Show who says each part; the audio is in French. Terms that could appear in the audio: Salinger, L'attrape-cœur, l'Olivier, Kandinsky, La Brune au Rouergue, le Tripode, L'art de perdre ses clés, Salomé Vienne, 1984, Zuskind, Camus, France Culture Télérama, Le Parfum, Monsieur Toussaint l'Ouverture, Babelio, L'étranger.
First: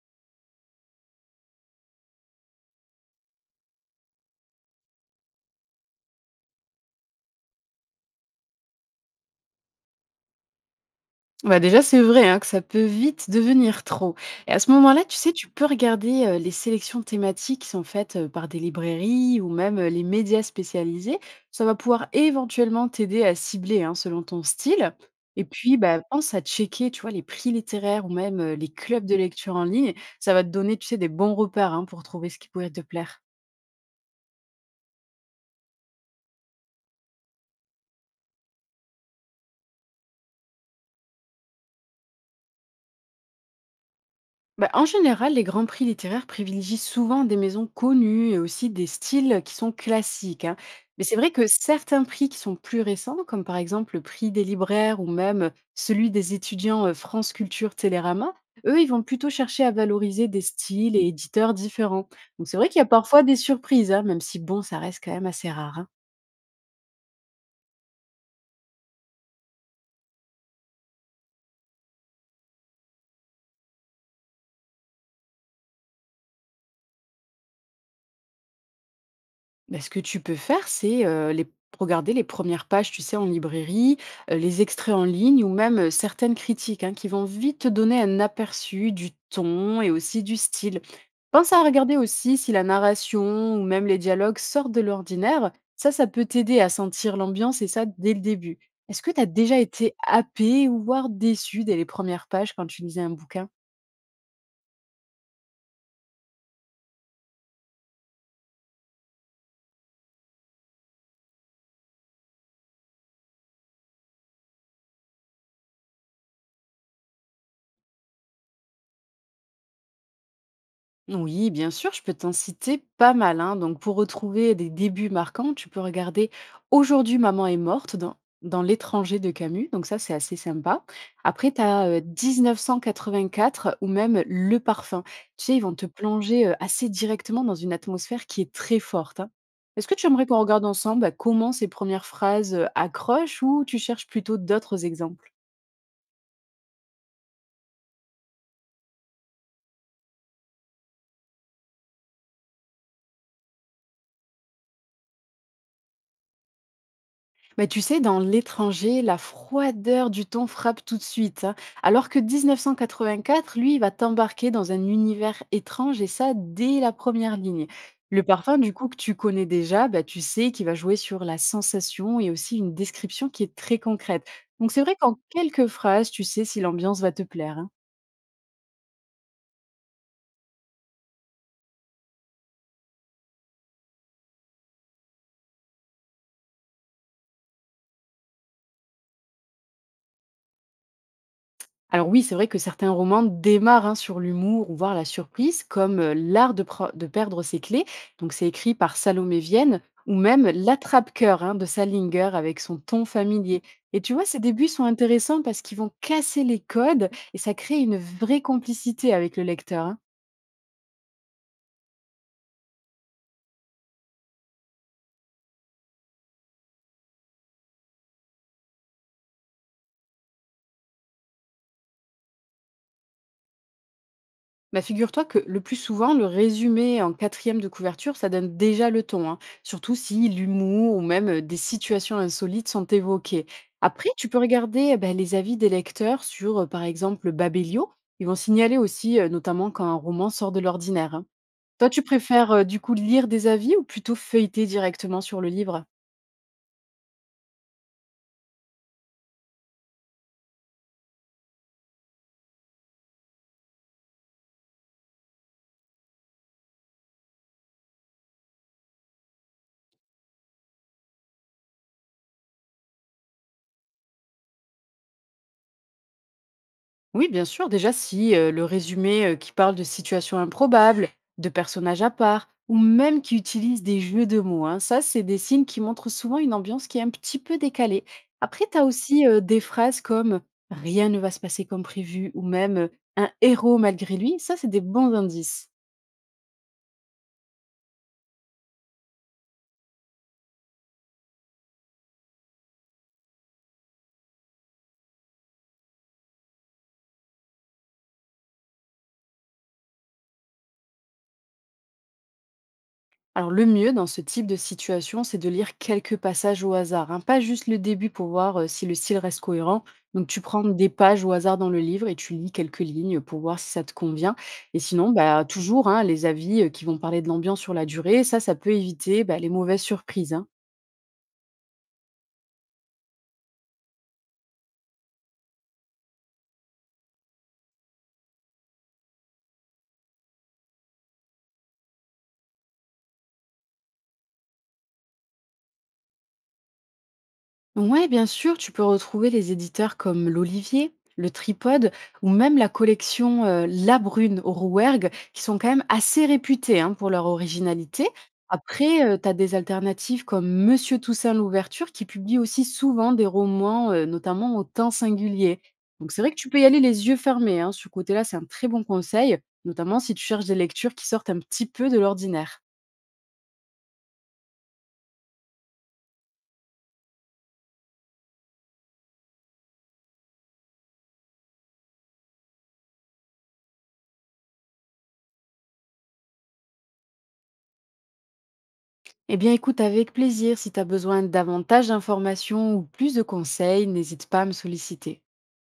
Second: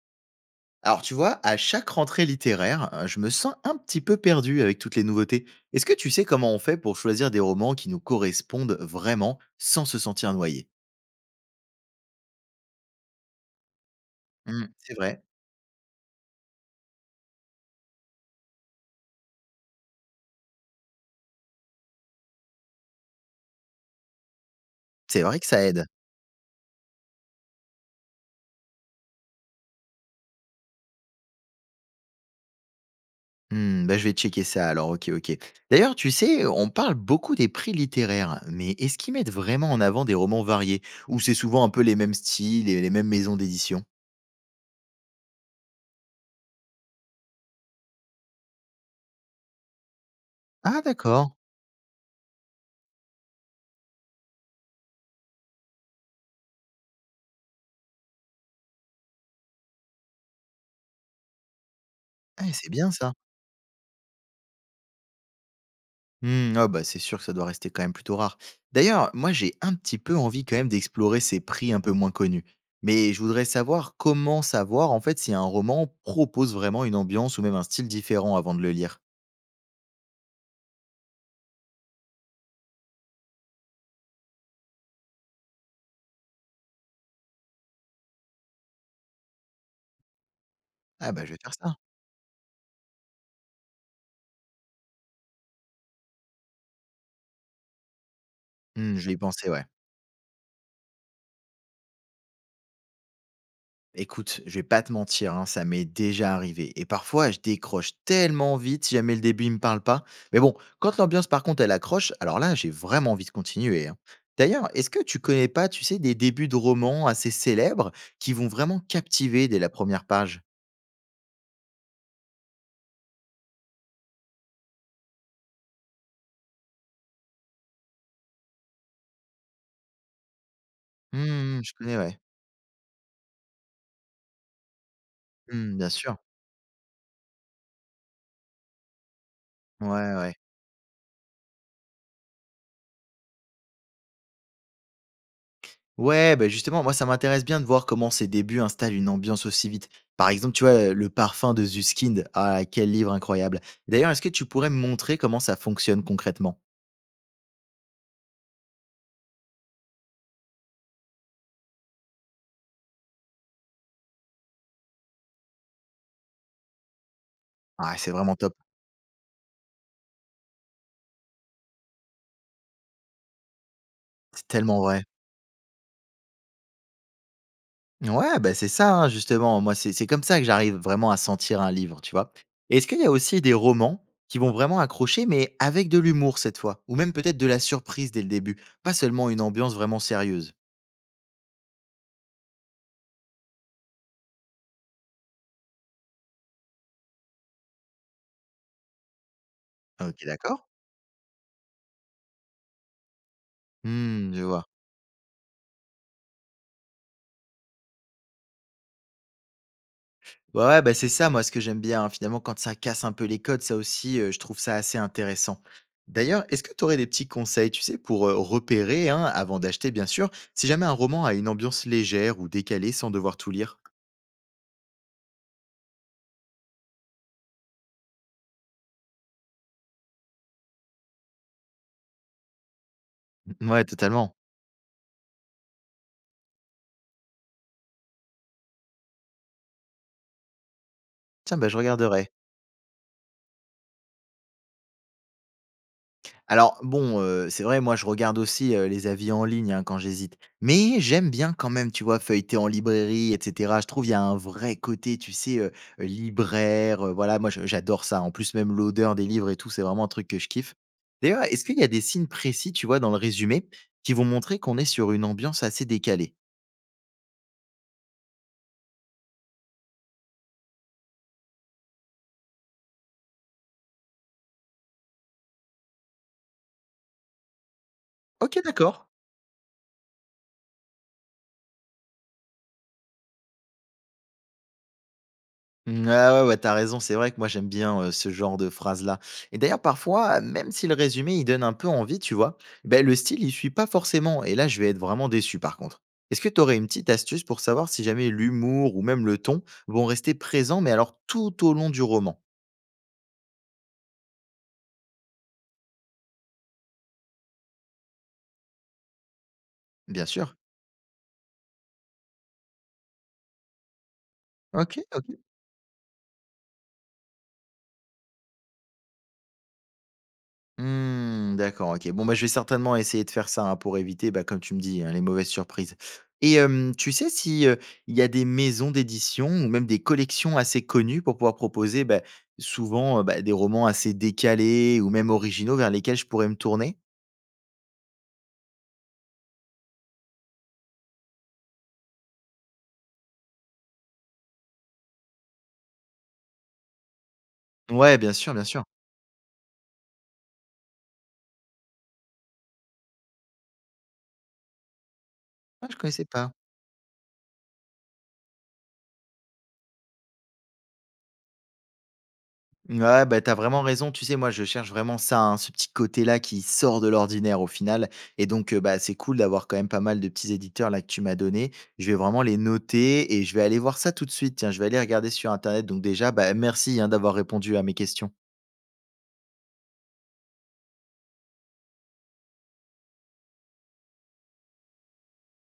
Speaker 1: Alors tu vois, à chaque rentrée littéraire, je me sens un petit peu perdu avec toutes les nouveautés. Est-ce que tu sais comment on fait pour choisir des romans qui nous correspondent vraiment sans se sentir noyé?
Speaker 2: Bah, déjà, c'est vrai, hein, que ça peut vite devenir trop. Et à
Speaker 1: Mmh,
Speaker 2: ce
Speaker 1: c'est
Speaker 2: moment-là, tu
Speaker 1: vrai.
Speaker 2: sais, tu peux regarder les sélections thématiques qui sont faites par des librairies ou même les médias spécialisés. Ça va pouvoir éventuellement t'aider à cibler, hein, selon ton style.
Speaker 1: C'est vrai
Speaker 2: Et
Speaker 1: que ça
Speaker 2: puis,
Speaker 1: aide.
Speaker 2: bah, pense à checker, tu vois, les prix littéraires ou même les clubs de lecture en ligne. Ça va te donner, tu sais, des bons repères, hein, pour trouver ce qui pourrait te plaire.
Speaker 1: Mmh, bah, je vais checker ça alors, OK, OK. D'ailleurs, tu sais, on parle beaucoup des prix littéraires, mais est-ce qu'ils mettent vraiment en avant des romans variés? Ou c'est souvent un peu les mêmes styles et les mêmes maisons d'édition?
Speaker 2: Bah, en général, les grands prix littéraires privilégient souvent des maisons connues et aussi des styles qui sont classiques, hein.
Speaker 1: Ah
Speaker 2: Mais c'est vrai
Speaker 1: d'accord.
Speaker 2: que certains prix qui sont plus récents, comme par exemple le prix des libraires ou même celui des étudiants France Culture Télérama, eux, ils vont plutôt chercher à valoriser des styles et éditeurs différents. Donc
Speaker 1: Eh,
Speaker 2: c'est
Speaker 1: c'est
Speaker 2: vrai qu'il y a
Speaker 1: bien ça.
Speaker 2: parfois des surprises, hein, même si bon, ça reste quand même assez rare, hein.
Speaker 1: Mmh, ah bah, c'est sûr que ça doit rester quand même plutôt rare. D'ailleurs, moi j'ai un petit peu envie quand même d'explorer ces prix un peu moins connus. Mais je voudrais savoir comment savoir en fait si un roman propose vraiment une ambiance ou même un style différent avant de le lire.
Speaker 2: Bah, ce que tu peux faire, c'est les regarder les premières pages, tu sais, en librairie, les extraits en ligne ou même certaines critiques, hein, qui vont vite te donner un aperçu du ton et aussi du style.
Speaker 1: Ah bah je vais faire
Speaker 2: Pense à
Speaker 1: ça.
Speaker 2: regarder aussi si la narration ou même les dialogues sortent de l'ordinaire. Ça peut t'aider à sentir l'ambiance et ça dès le début.
Speaker 1: Mmh,
Speaker 2: Est-ce
Speaker 1: je
Speaker 2: que
Speaker 1: vais y
Speaker 2: tu as
Speaker 1: penser,
Speaker 2: déjà
Speaker 1: ouais.
Speaker 2: été happé ou voire déçu dès les premières pages quand tu lisais un bouquin?
Speaker 1: Écoute, je vais pas te mentir, hein, ça m'est déjà arrivé. Et parfois, je décroche tellement vite si jamais le début il me parle pas. Mais bon, quand l'ambiance par contre elle accroche, alors là, j'ai vraiment envie de continuer, hein. D'ailleurs, est-ce que tu connais pas, tu sais, des débuts de romans assez célèbres qui vont vraiment captiver dès la première page?
Speaker 2: Oui, bien sûr, je peux t'en citer pas mal, hein. Donc, pour retrouver des débuts marquants, tu peux regarder Aujourd'hui, maman est morte dans L'étranger de Camus. Donc, ça, c'est assez sympa. Après,
Speaker 1: Hmm,
Speaker 2: tu
Speaker 1: je connais,
Speaker 2: as
Speaker 1: ouais.
Speaker 2: 1984 ou même Le Parfum. Tu sais, ils vont
Speaker 1: Hmm,
Speaker 2: te
Speaker 1: bien sûr.
Speaker 2: plonger assez directement dans une atmosphère qui est très forte, hein.
Speaker 1: Ouais,
Speaker 2: Est-ce que tu aimerais
Speaker 1: ouais.
Speaker 2: qu'on regarde ensemble bah, comment ces premières phrases accrochent, ou tu cherches plutôt d'autres exemples?
Speaker 1: Ouais, bah, justement, moi, ça m'intéresse bien de voir comment ces débuts installent une ambiance aussi vite. Par exemple, tu vois, Le Parfum de Zuskind. Ah, quel livre incroyable. D'ailleurs, est-ce que tu pourrais me montrer comment ça fonctionne concrètement?
Speaker 2: Bah, tu sais, dans l'étranger, la froideur du ton frappe tout de suite, hein, alors que 1984, lui, il va t'embarquer dans un univers étrange et ça dès la première ligne.
Speaker 1: Ah, c'est
Speaker 2: Le
Speaker 1: vraiment top.
Speaker 2: parfum, du coup, que tu connais déjà, bah, tu sais qu'il va jouer sur la sensation et aussi une description qui est très concrète.
Speaker 1: C'est
Speaker 2: Donc
Speaker 1: tellement
Speaker 2: c'est vrai
Speaker 1: vrai.
Speaker 2: qu'en quelques phrases, tu sais si l'ambiance va te plaire, hein.
Speaker 1: Ouais, bah, c'est ça, hein, justement. Moi, c'est comme ça que j'arrive vraiment à sentir un livre, tu vois. Est-ce qu'il y a aussi des romans qui vont vraiment accrocher, mais avec de l'humour cette fois? Ou même peut-être de la surprise dès le début? Pas seulement une ambiance vraiment sérieuse.
Speaker 2: Alors oui, c'est vrai que certains romans démarrent, hein, sur l'humour ou voire la surprise, comme L'art de perdre ses clés. Donc c'est écrit par Salomé Vienne, ou
Speaker 1: OK,
Speaker 2: même
Speaker 1: d'accord.
Speaker 2: L'attrape-cœur, hein, de Salinger avec son ton familier. Et tu vois,
Speaker 1: Hmm,
Speaker 2: ces
Speaker 1: je vois.
Speaker 2: débuts sont intéressants parce qu'ils vont casser les codes et ça crée une vraie complicité avec le lecteur, hein.
Speaker 1: Ouais, ouais, bah, c'est ça moi ce que j'aime bien, hein. Finalement quand ça casse un peu les codes, ça aussi, je trouve ça assez intéressant. D'ailleurs, est-ce que tu aurais des petits conseils, tu sais, pour, repérer, hein, avant d'acheter bien sûr, si jamais un roman a une ambiance légère ou décalée sans devoir tout lire?
Speaker 2: Bah, figure-toi que le plus souvent, le résumé en quatrième de couverture, ça donne déjà le ton, hein, surtout si l'humour ou même des situations insolites sont évoquées.
Speaker 1: Ouais,
Speaker 2: Après, tu
Speaker 1: totalement.
Speaker 2: peux regarder bah, les avis des lecteurs sur, par exemple, Babelio. Ils vont signaler aussi, notamment quand un roman sort de l'ordinaire, hein.
Speaker 1: Tiens, bah, je
Speaker 2: Toi, tu
Speaker 1: regarderai.
Speaker 2: préfères du coup lire des avis ou plutôt feuilleter directement sur le livre?
Speaker 1: Alors bon, c'est vrai, moi je regarde aussi, les avis en ligne, hein, quand j'hésite. Mais j'aime bien quand même, tu vois, feuilleter en librairie et cetera. Je trouve il y a un vrai côté, tu sais, libraire, voilà, moi je j'adore ça. En plus, même l'odeur des livres et tout, c'est vraiment un truc que je kiffe. D'ailleurs, est-ce qu'il y a des signes précis, tu vois, dans le résumé, qui vont montrer qu'on est sur une ambiance assez décalée?
Speaker 2: Oui, bien sûr, déjà si le résumé qui parle de situations improbables, de personnages à part, ou même qui utilise des jeux de mots, hein, ça, c'est des signes qui montrent souvent une ambiance qui est un petit peu décalée.
Speaker 1: OK,
Speaker 2: Après, tu as
Speaker 1: d'accord.
Speaker 2: aussi des phrases comme Rien ne va se passer comme prévu, ou même Un héros malgré lui, ça, c'est des bons indices.
Speaker 1: Mmh, ah ouais, ouais, t'as raison, c'est vrai que moi j'aime bien, ce genre de phrase-là et d'ailleurs parfois, même si le résumé, il donne un peu envie, tu vois? Ben le style, il suit pas forcément et là, je vais être vraiment déçu par contre. Est-ce que tu aurais une petite astuce pour savoir si jamais l'humour ou même le ton vont rester présents, mais alors tout au long du roman?
Speaker 2: Alors le mieux dans ce type de situation, c'est de lire quelques passages au hasard, hein, pas juste le début pour voir si le style reste cohérent.
Speaker 1: Bien
Speaker 2: Donc tu
Speaker 1: sûr.
Speaker 2: prends des pages au hasard dans le livre et tu lis quelques lignes pour voir si ça te convient. Et
Speaker 1: OK,
Speaker 2: sinon,
Speaker 1: OK.
Speaker 2: bah, toujours, hein, les avis qui vont parler de l'ambiance sur la durée, ça peut éviter bah, les mauvaises surprises, hein.
Speaker 1: Mmh, d'accord, OK. Bon, bah, je vais certainement essayer de faire ça, hein, pour éviter, bah, comme tu me dis, hein, les mauvaises surprises et hem, tu sais si, il y a des maisons d'édition ou même des collections assez connues pour pouvoir proposer, bah, souvent, bah, des romans assez décalés ou même originaux vers lesquels je pourrais me tourner?
Speaker 2: Ouais, bien sûr, tu peux retrouver les éditeurs comme l'Olivier, le Tripode ou même la collection La Brune au Rouergue, qui sont quand même assez réputés, hein, pour leur originalité.
Speaker 1: Ouais, bien sûr, bien sûr.
Speaker 2: Après, tu as des alternatives comme Monsieur Toussaint l'Ouverture, qui publie aussi souvent des romans, notamment au temps singulier.
Speaker 1: Ah, je
Speaker 2: Donc c'est
Speaker 1: connaissais
Speaker 2: vrai que tu
Speaker 1: pas.
Speaker 2: peux y aller les yeux fermés, hein. Ce côté-là, c'est un très bon conseil, notamment si tu cherches des lectures qui sortent un petit peu de l'ordinaire.
Speaker 1: Ouais, bah, t'as vraiment raison. Tu sais, moi, je cherche vraiment ça, hein, ce petit côté-là qui sort de l'ordinaire au final. Et donc, bah, c'est cool d'avoir quand même pas mal de petits éditeurs là que tu m'as donné. Je vais vraiment les noter et je vais aller voir ça tout de suite. Tiens, je vais aller regarder sur Internet. Donc déjà, bah, merci hein, d'avoir répondu à mes questions.
Speaker 2: Eh bien, écoute, avec plaisir. Si tu as besoin de davantage d'informations ou plus de conseils, n'hésite pas à me solliciter.